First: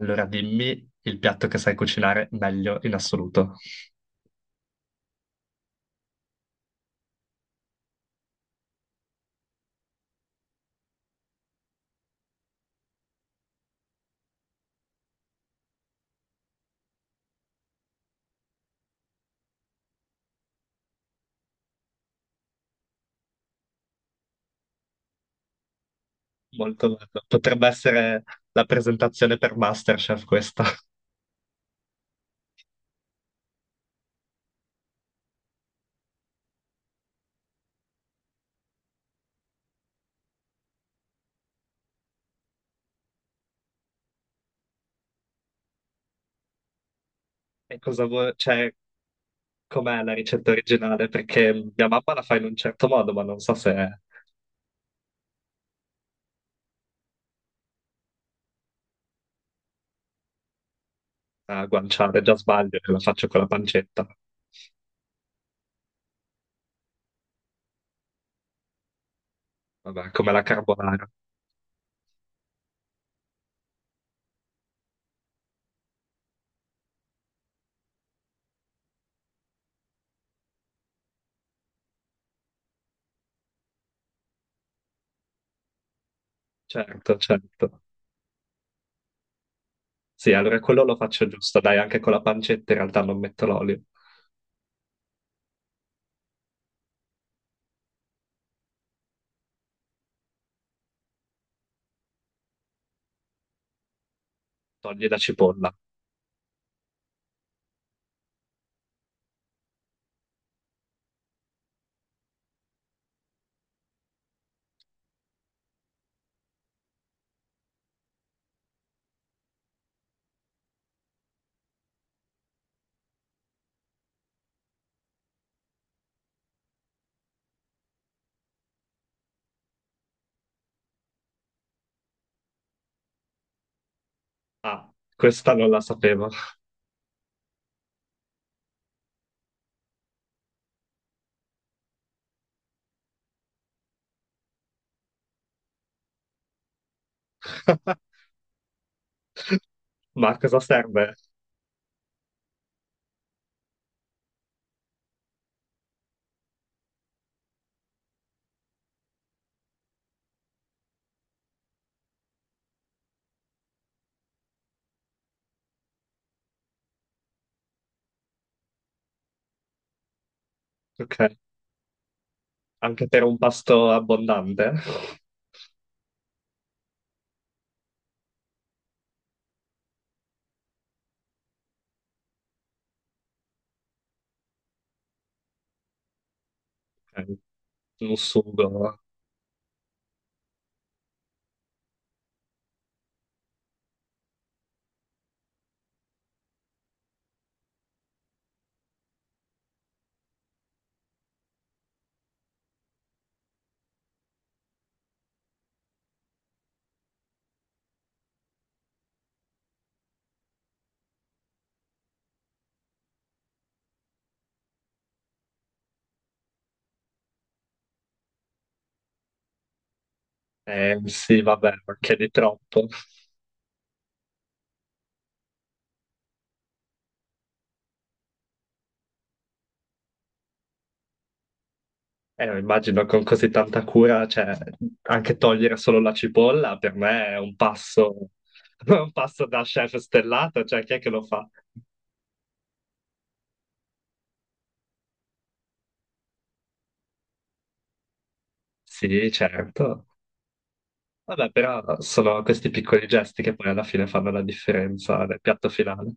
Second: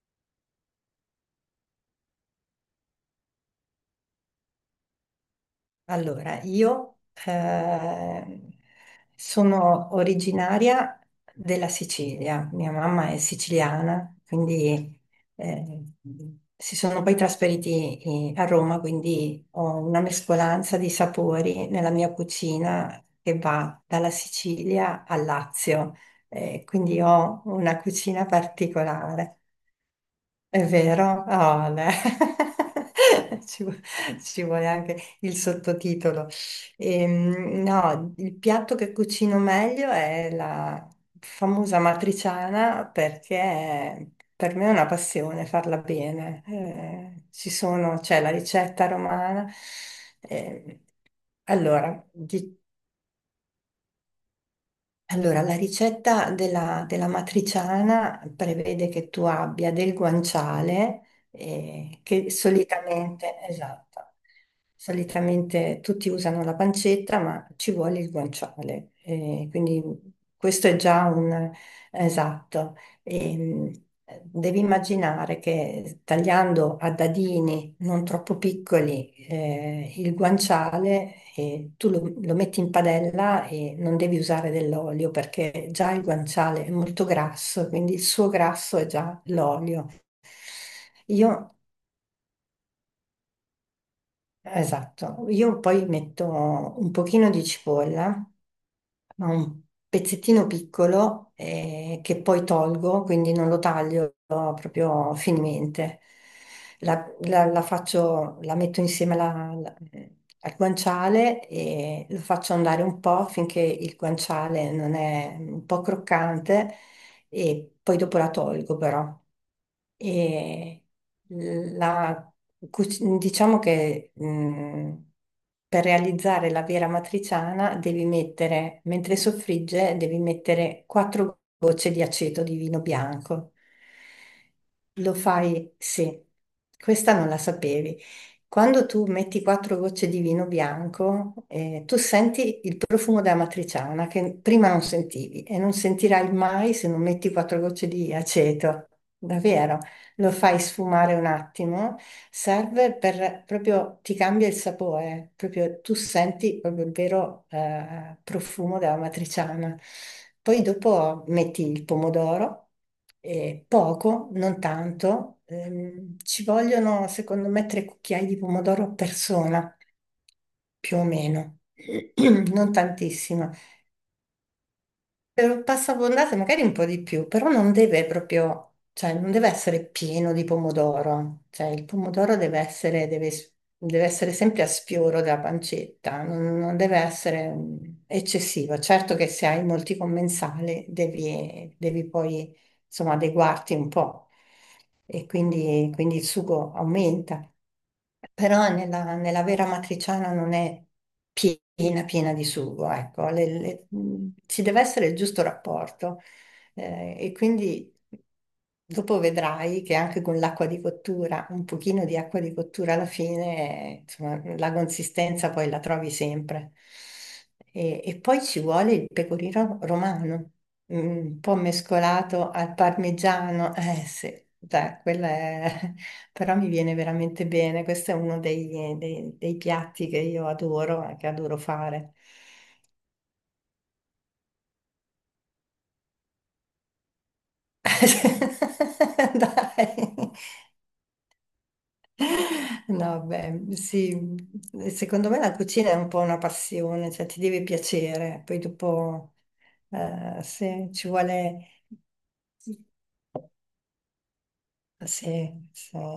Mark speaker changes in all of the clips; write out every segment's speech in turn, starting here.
Speaker 1: Allora dimmi il piatto che sai cucinare meglio in assoluto.
Speaker 2: Allora, io eh, sono originaria della Sicilia, mia mamma è siciliana, quindi eh, si sono poi trasferiti a Roma, quindi ho una mescolanza di sapori nella mia cucina che va dalla Sicilia al Lazio,
Speaker 1: Molto
Speaker 2: quindi
Speaker 1: bello.
Speaker 2: ho
Speaker 1: Potrebbe
Speaker 2: una
Speaker 1: essere
Speaker 2: cucina
Speaker 1: la
Speaker 2: particolare.
Speaker 1: presentazione per MasterChef questa.
Speaker 2: È vero? Oh, no. Ci, vu- ci vuole anche il sottotitolo. No, il piatto che cucino meglio è la famosa matriciana perché per me è una passione farla bene.
Speaker 1: E cosa
Speaker 2: C'è la
Speaker 1: vuoi, cioè,
Speaker 2: ricetta romana.
Speaker 1: com'è la ricetta
Speaker 2: Ehm,
Speaker 1: originale? Perché mia mamma
Speaker 2: allora,
Speaker 1: la fa in un certo modo, ma non so se è
Speaker 2: allora, la ricetta della matriciana prevede che tu abbia del guanciale,
Speaker 1: a guanciale,
Speaker 2: che
Speaker 1: già sbaglio, che la faccio
Speaker 2: solitamente,
Speaker 1: con la pancetta.
Speaker 2: esatto, solitamente tutti usano la pancetta, ma ci vuole il guanciale. Eh, quindi
Speaker 1: Vabbè, come la
Speaker 2: questo è già
Speaker 1: carbonara.
Speaker 2: un, esatto, e, devi immaginare che tagliando a dadini non troppo piccoli il guanciale, lo metti in padella e non devi usare dell'olio perché già il guanciale è molto
Speaker 1: Certo,
Speaker 2: grasso,
Speaker 1: certo.
Speaker 2: quindi il suo grasso è già l'olio.
Speaker 1: Sì, allora quello lo faccio
Speaker 2: Io,
Speaker 1: giusto, dai, anche con la pancetta in realtà non metto l'olio.
Speaker 2: esatto, io poi metto un pochino di cipolla ma un pezzettino piccolo che poi tolgo, quindi non lo taglio
Speaker 1: Togli
Speaker 2: proprio
Speaker 1: la cipolla.
Speaker 2: finemente. La faccio, la metto insieme al guanciale e lo faccio andare un po' finché il guanciale non è un po' croccante e poi dopo la tolgo però. E la- diciamo che per realizzare la vera matriciana devi mettere, mentre soffrigge, devi mettere 4 gocce di aceto di vino bianco.
Speaker 1: Ah,
Speaker 2: Lo
Speaker 1: questa non
Speaker 2: fai,
Speaker 1: la
Speaker 2: sì,
Speaker 1: sapevo.
Speaker 2: questa non la sapevi. Quando tu metti 4 gocce di vino bianco, tu senti il profumo della matriciana che prima non sentivi e non sentirai mai se non metti 4 gocce di aceto. Davvero?
Speaker 1: Ma
Speaker 2: Lo
Speaker 1: a
Speaker 2: fai
Speaker 1: cosa serve?
Speaker 2: sfumare un attimo, serve per proprio ti cambia il sapore, proprio tu senti proprio il vero profumo della matriciana. Poi dopo metti il pomodoro, poco, non tanto, ci vogliono secondo me 3 cucchiai di pomodoro a persona, più o
Speaker 1: Ok,
Speaker 2: meno, non
Speaker 1: anche per un
Speaker 2: tantissimo
Speaker 1: pasto abbondante.
Speaker 2: per passabondate magari un po' di più, però non deve proprio, cioè non deve essere pieno di pomodoro, cioè il pomodoro deve essere, deve, deve essere sempre a sfioro della pancetta, non, non deve
Speaker 1: Ok,
Speaker 2: essere
Speaker 1: un
Speaker 2: eccessivo.
Speaker 1: sugo,
Speaker 2: Certo che se hai molti commensali devi, devi poi insomma adeguarti un po' e quindi, quindi il sugo aumenta, però nella vera matriciana non è piena, piena di sugo, ecco, ci deve essere il giusto rapporto e quindi dopo vedrai che anche con l'acqua di cottura, un pochino di acqua di cottura alla fine, insomma, la consistenza poi la trovi sempre. E poi ci vuole il pecorino romano, mm,
Speaker 1: sì,
Speaker 2: un po'
Speaker 1: vabbè, perché di
Speaker 2: mescolato al
Speaker 1: troppo.
Speaker 2: parmigiano, eh sì, dai, quella è però mi viene veramente bene. Questo è uno dei piatti che io adoro e che adoro fare.
Speaker 1: Immagino con così tanta cura, cioè, anche togliere solo la cipolla per me è un passo, un passo da
Speaker 2: Dai.
Speaker 1: chef stellato, cioè, chi è che lo fa?
Speaker 2: No, beh, sì, secondo me la cucina è un po' una passione, cioè ti deve piacere, poi
Speaker 1: Sì,
Speaker 2: dopo
Speaker 1: certo.
Speaker 2: se ci
Speaker 1: Vabbè,
Speaker 2: vuole...
Speaker 1: però sono questi piccoli gesti che poi alla fine fanno la differenza nel piatto
Speaker 2: Sì, sì.
Speaker 1: finale.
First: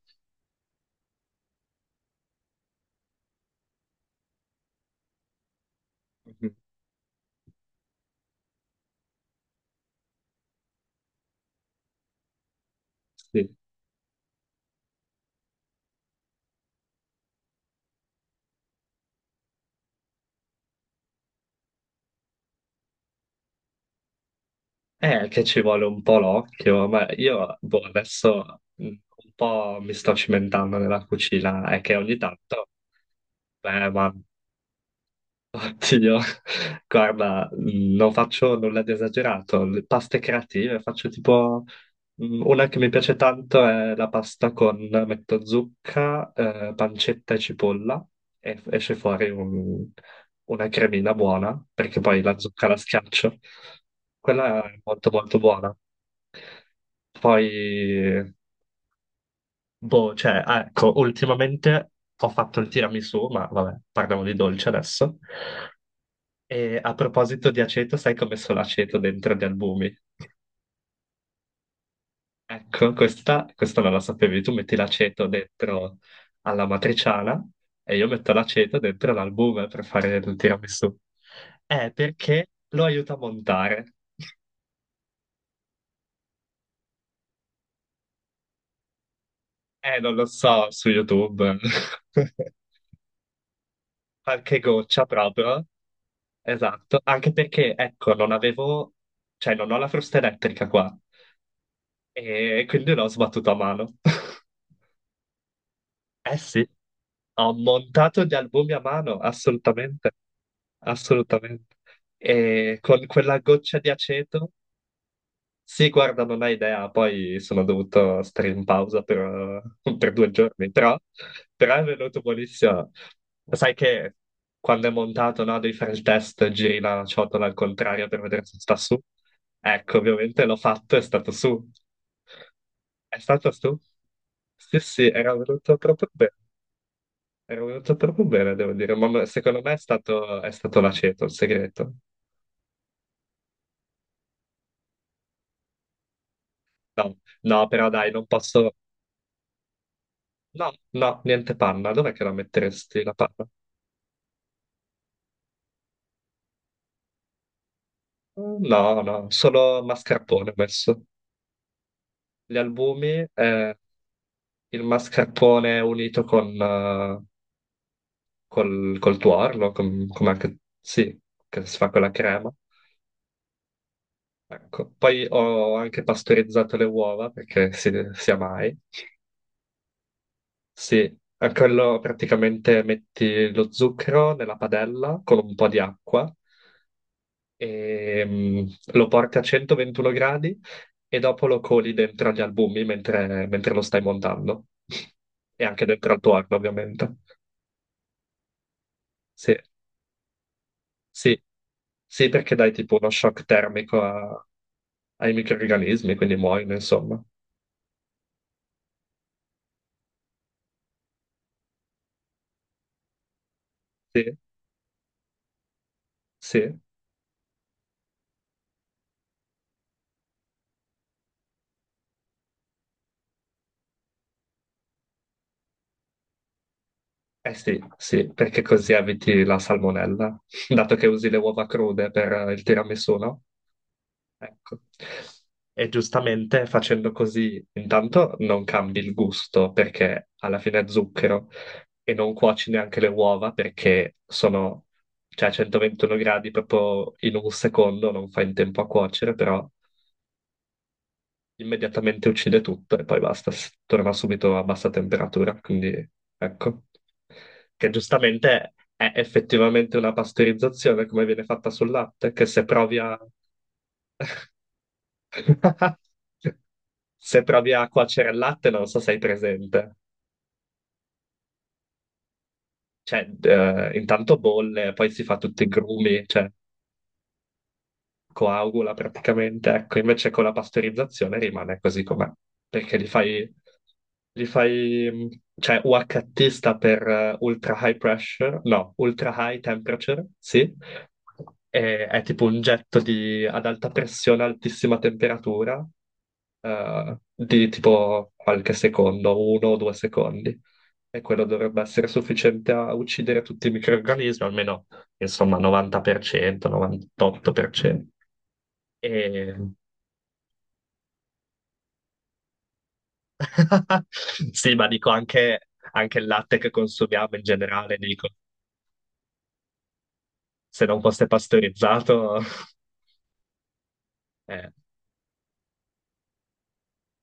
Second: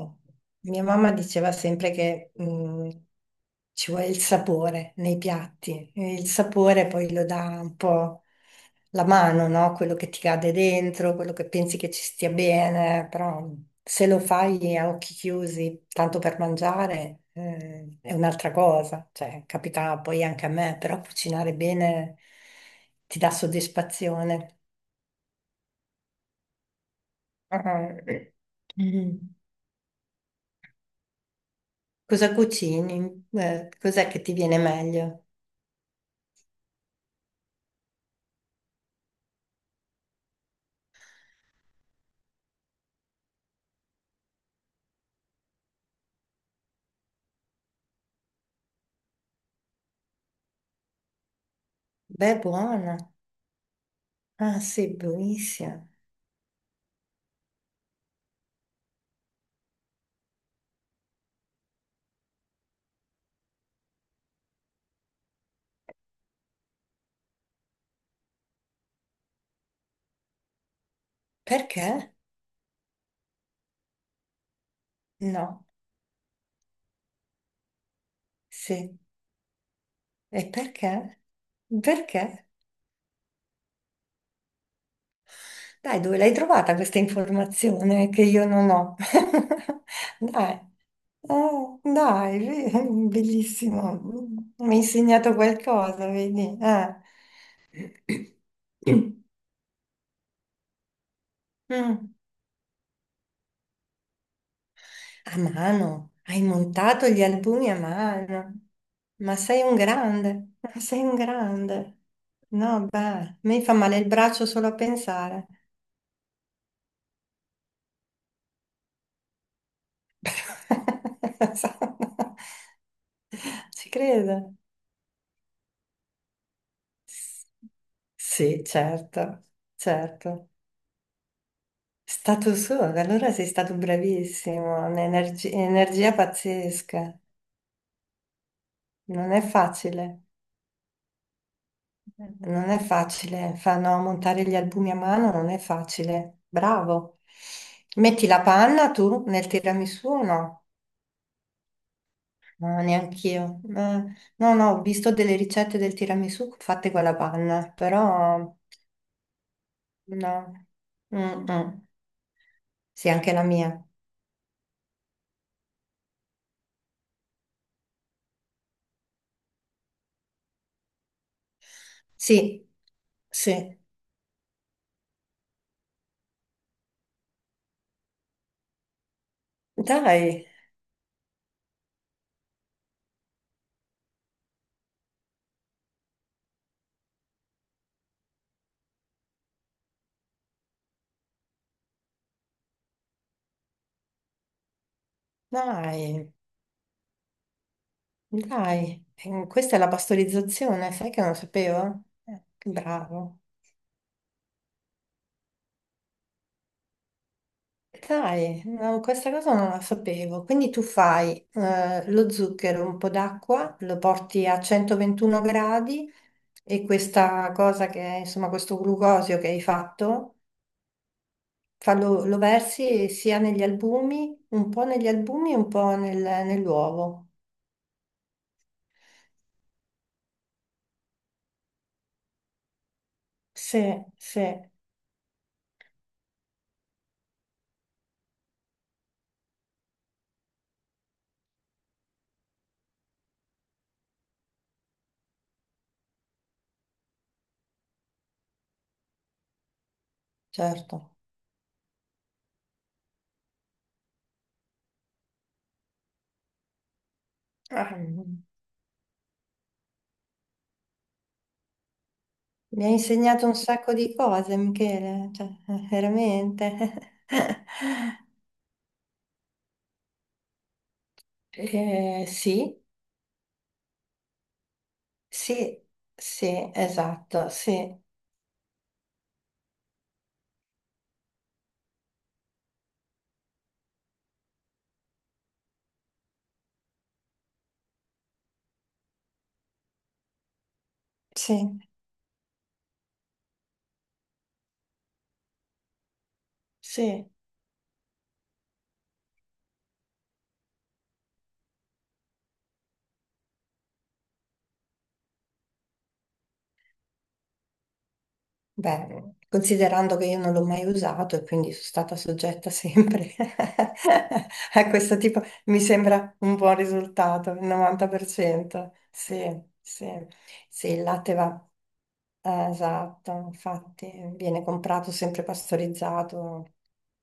Speaker 2: Mia mamma diceva sempre che ci vuole il sapore nei piatti, e il
Speaker 1: Mhm.
Speaker 2: sapore poi lo dà un po' la mano, no? Quello che ti cade dentro, quello che pensi che ci stia bene, però
Speaker 1: Sì.
Speaker 2: se lo fai a occhi chiusi, tanto per mangiare, è un'altra cosa, cioè capita poi anche a me, però cucinare bene ti dà soddisfazione.
Speaker 1: Che ci vuole un po' l'occhio, ma io boh,
Speaker 2: Ah.
Speaker 1: adesso un
Speaker 2: Mm.
Speaker 1: po' mi sto cimentando nella cucina, è che ogni
Speaker 2: Cosa
Speaker 1: tanto,
Speaker 2: cucini?
Speaker 1: beh,
Speaker 2: Cos'è
Speaker 1: ma
Speaker 2: che ti viene meglio?
Speaker 1: oddio, guarda, non faccio nulla di esagerato. Le paste creative, faccio tipo una che mi piace tanto è la pasta con metto zucca, pancetta e cipolla e esce fuori una cremina buona perché poi
Speaker 2: Beh,
Speaker 1: la zucca la
Speaker 2: buona.
Speaker 1: schiaccio.
Speaker 2: Ah,
Speaker 1: Quella è
Speaker 2: sì,
Speaker 1: molto molto buona.
Speaker 2: buonissima.
Speaker 1: Poi, boh, cioè, ah, ecco, ultimamente ho fatto il tiramisù, ma vabbè, parliamo di dolce adesso. E a proposito di aceto, sai come messo l'aceto dentro gli albumi?
Speaker 2: Perché?
Speaker 1: Ecco, questa non la sapevi. Tu metti l'aceto
Speaker 2: No.
Speaker 1: dentro alla matriciana e io metto l'aceto
Speaker 2: Sì.
Speaker 1: dentro l'albume per fare il
Speaker 2: E
Speaker 1: tiramisù.
Speaker 2: perché? Perché?
Speaker 1: Perché lo aiuta a montare.
Speaker 2: Dai, dove l'hai trovata questa informazione che io non ho?
Speaker 1: Non lo so,
Speaker 2: Dai.
Speaker 1: su YouTube.
Speaker 2: Oh, dai, be- bellissimo.
Speaker 1: Qualche
Speaker 2: Mi hai
Speaker 1: goccia
Speaker 2: insegnato
Speaker 1: proprio.
Speaker 2: qualcosa, vedi?
Speaker 1: Esatto. Anche perché, ecco, non avevo... Cioè, non ho la frusta elettrica qua.
Speaker 2: Mm.
Speaker 1: E quindi l'ho sbattuto a mano.
Speaker 2: A mano,
Speaker 1: Eh
Speaker 2: hai
Speaker 1: sì.
Speaker 2: montato gli
Speaker 1: Ho
Speaker 2: albumi a
Speaker 1: montato gli
Speaker 2: mano.
Speaker 1: albumi a mano,
Speaker 2: Ma sei un
Speaker 1: assolutamente,
Speaker 2: grande, ma sei un
Speaker 1: assolutamente.
Speaker 2: grande.
Speaker 1: E
Speaker 2: No,
Speaker 1: con
Speaker 2: beh,
Speaker 1: quella
Speaker 2: mi fa
Speaker 1: goccia di
Speaker 2: male il braccio
Speaker 1: aceto,
Speaker 2: solo a pensare.
Speaker 1: sì, guarda, non hai idea, poi sono dovuto stare in pausa per, per 2 giorni, però, però è venuto buonissimo. Sai
Speaker 2: Ci
Speaker 1: che
Speaker 2: credo.
Speaker 1: quando è montato, no, devi fare il test, giri la ciotola al contrario per vedere se
Speaker 2: Sì,
Speaker 1: sta su.
Speaker 2: certo,
Speaker 1: Ecco, ovviamente
Speaker 2: certo.
Speaker 1: l'ho fatto, è stato su.
Speaker 2: È stato suo,
Speaker 1: È
Speaker 2: allora sei
Speaker 1: stato
Speaker 2: stato
Speaker 1: su? Sì,
Speaker 2: bravissimo,
Speaker 1: sì, era
Speaker 2: un'energia
Speaker 1: venuto proprio
Speaker 2: energia
Speaker 1: bene.
Speaker 2: pazzesca.
Speaker 1: È venuto proprio bene, devo dire, ma
Speaker 2: Non è
Speaker 1: secondo me
Speaker 2: facile.
Speaker 1: è stato l'aceto, il segreto.
Speaker 2: Non è facile, fanno montare gli albumi a mano, non è facile.
Speaker 1: No,
Speaker 2: Bravo.
Speaker 1: no, però dai, non
Speaker 2: Metti la
Speaker 1: posso...
Speaker 2: panna tu nel tiramisù o no?
Speaker 1: No, no, niente panna. Dov'è che la
Speaker 2: No,
Speaker 1: metteresti la panna?
Speaker 2: neanch'io. No, no, ho visto delle ricette del tiramisù fatte con la panna, però
Speaker 1: No, no, solo mascarpone ho
Speaker 2: no.
Speaker 1: messo.
Speaker 2: Mm, mm.
Speaker 1: Gli
Speaker 2: Sì,
Speaker 1: albumi,
Speaker 2: anche la mia.
Speaker 1: il mascarpone unito con, col tuorlo, come anche... Sì, che si fa con la crema.
Speaker 2: Sì, sì.
Speaker 1: Ecco. Poi ho anche pastorizzato le uova, perché si, sia mai.
Speaker 2: Dai,
Speaker 1: Sì, a quello praticamente metti lo zucchero nella padella con un po' di acqua e lo porti a 121 gradi e dopo lo coli dentro agli albumi mentre lo stai montando. E anche dentro al
Speaker 2: dai,
Speaker 1: tuo forno, ovviamente.
Speaker 2: dai.
Speaker 1: Sì,
Speaker 2: Questa è la pastorizzazione, sai che non lo
Speaker 1: sì,
Speaker 2: sapevo?
Speaker 1: sì, perché
Speaker 2: Che
Speaker 1: dai tipo uno
Speaker 2: bravo.
Speaker 1: shock termico ai microrganismi, quindi muoiono, insomma.
Speaker 2: Dai, no, questa cosa non la sapevo. Quindi tu fai lo zucchero, un po' d'acqua, lo
Speaker 1: Sì,
Speaker 2: porti a 121 gradi
Speaker 1: sì.
Speaker 2: e questa cosa che è, insomma, questo glucosio che hai fatto, lo versi sia negli albumi, un po' negli albumi e un po' nell'uovo.
Speaker 1: Eh sì, sì, perché così eviti la salmonella, dato che usi le uova crude per il tiramisù, no?
Speaker 2: Sì, sì,
Speaker 1: Ecco. E giustamente facendo così, intanto non cambi il gusto perché alla fine è zucchero e non cuoci neanche le uova perché sono, cioè, a 121 gradi proprio in un secondo, non fai in tempo a cuocere, però
Speaker 2: certo.
Speaker 1: immediatamente uccide tutto e poi basta, torna subito a bassa temperatura, quindi ecco che
Speaker 2: Ah,
Speaker 1: giustamente è effettivamente una pastorizzazione come viene fatta sul latte, che se
Speaker 2: mi hai
Speaker 1: provi a...
Speaker 2: insegnato un sacco di cose, Michele, cioè, veramente.
Speaker 1: Se provi a cuocere il latte non so se hai presente.
Speaker 2: Sì.
Speaker 1: Cioè, intanto bolle, poi si fa tutti i
Speaker 2: Sì,
Speaker 1: grumi, cioè
Speaker 2: sì, esatto, sì,
Speaker 1: coagula praticamente, ecco, invece con la pastorizzazione rimane così com'è, perché li fai, cioè UHT sta per ultra high pressure, no, ultra high temperature, sì.
Speaker 2: sì,
Speaker 1: E è tipo un getto di, ad alta pressione, altissima temperatura,
Speaker 2: sì.
Speaker 1: di tipo qualche secondo, 1 o 2 secondi. E quello dovrebbe essere sufficiente a uccidere tutti i microrganismi, almeno insomma 90%, 98%.
Speaker 2: Beh,
Speaker 1: E...
Speaker 2: considerando che io non l'ho mai usato e quindi sono stata soggetta sempre
Speaker 1: Sì, ma
Speaker 2: a
Speaker 1: dico
Speaker 2: questo tipo,
Speaker 1: anche,
Speaker 2: mi
Speaker 1: anche il
Speaker 2: sembra un
Speaker 1: latte che
Speaker 2: buon
Speaker 1: consumiamo in
Speaker 2: risultato, il
Speaker 1: generale, dico,
Speaker 2: 90%. Sì, sì,
Speaker 1: se
Speaker 2: sì,
Speaker 1: non
Speaker 2: il
Speaker 1: fosse
Speaker 2: latte va,
Speaker 1: pastorizzato,
Speaker 2: esatto, infatti viene
Speaker 1: eh,
Speaker 2: comprato sempre pastorizzato,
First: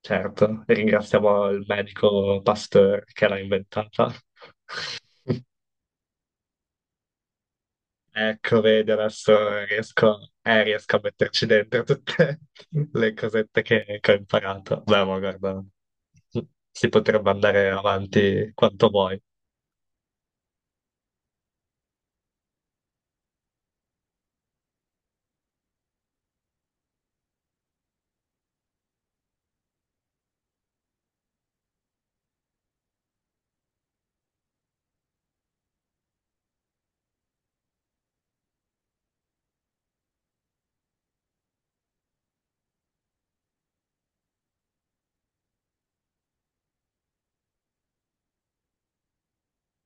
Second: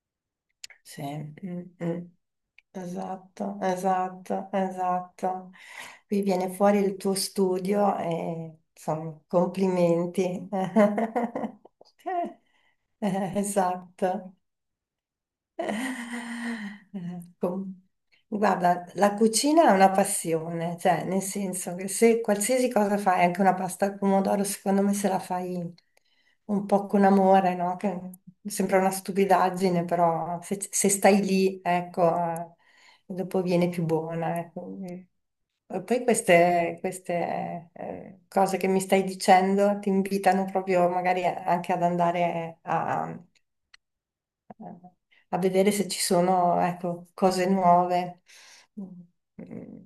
Speaker 1: certo,
Speaker 2: sì,
Speaker 1: ringraziamo
Speaker 2: mm,
Speaker 1: il
Speaker 2: mm.
Speaker 1: medico Pasteur che l'ha
Speaker 2: Esatto,
Speaker 1: inventata.
Speaker 2: esatto, esatto. Qui viene fuori il tuo studio e
Speaker 1: Ecco, vedi,
Speaker 2: insomma,
Speaker 1: adesso riesco,
Speaker 2: complimenti.
Speaker 1: riesco a metterci dentro tutte le cosette che ho
Speaker 2: Esatto.
Speaker 1: imparato. Beh, ma guarda, si potrebbe andare
Speaker 2: Com-
Speaker 1: avanti
Speaker 2: guarda,
Speaker 1: quanto
Speaker 2: la
Speaker 1: vuoi.
Speaker 2: cucina è una passione, cioè nel senso che se qualsiasi cosa fai, anche una pasta al pomodoro, secondo me se la fai un po' con amore, no? Che sembra una stupidaggine, però se, se stai lì, ecco, dopo viene più buona. Ecco. E poi queste, cose che mi stai dicendo ti invitano proprio magari anche ad andare a eh, a vedere se ci sono, ecco, cose nuove. Mm,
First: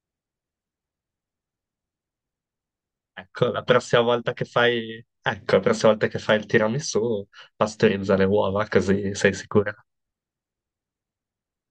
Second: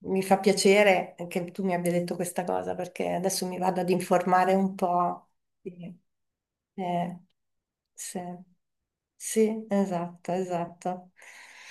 Speaker 2: mi fa piacere che tu mi abbia detto questa cosa perché adesso
Speaker 1: Ecco,
Speaker 2: mi
Speaker 1: la
Speaker 2: vado ad
Speaker 1: prossima volta che
Speaker 2: informare un
Speaker 1: fai,
Speaker 2: po'.
Speaker 1: ecco, la prossima
Speaker 2: Sì.
Speaker 1: volta che fai il
Speaker 2: Eh,
Speaker 1: tiramisù, pastorizza
Speaker 2: sì.
Speaker 1: le uova, così sei
Speaker 2: Sì,
Speaker 1: sicuro.
Speaker 2: esatto, esatto.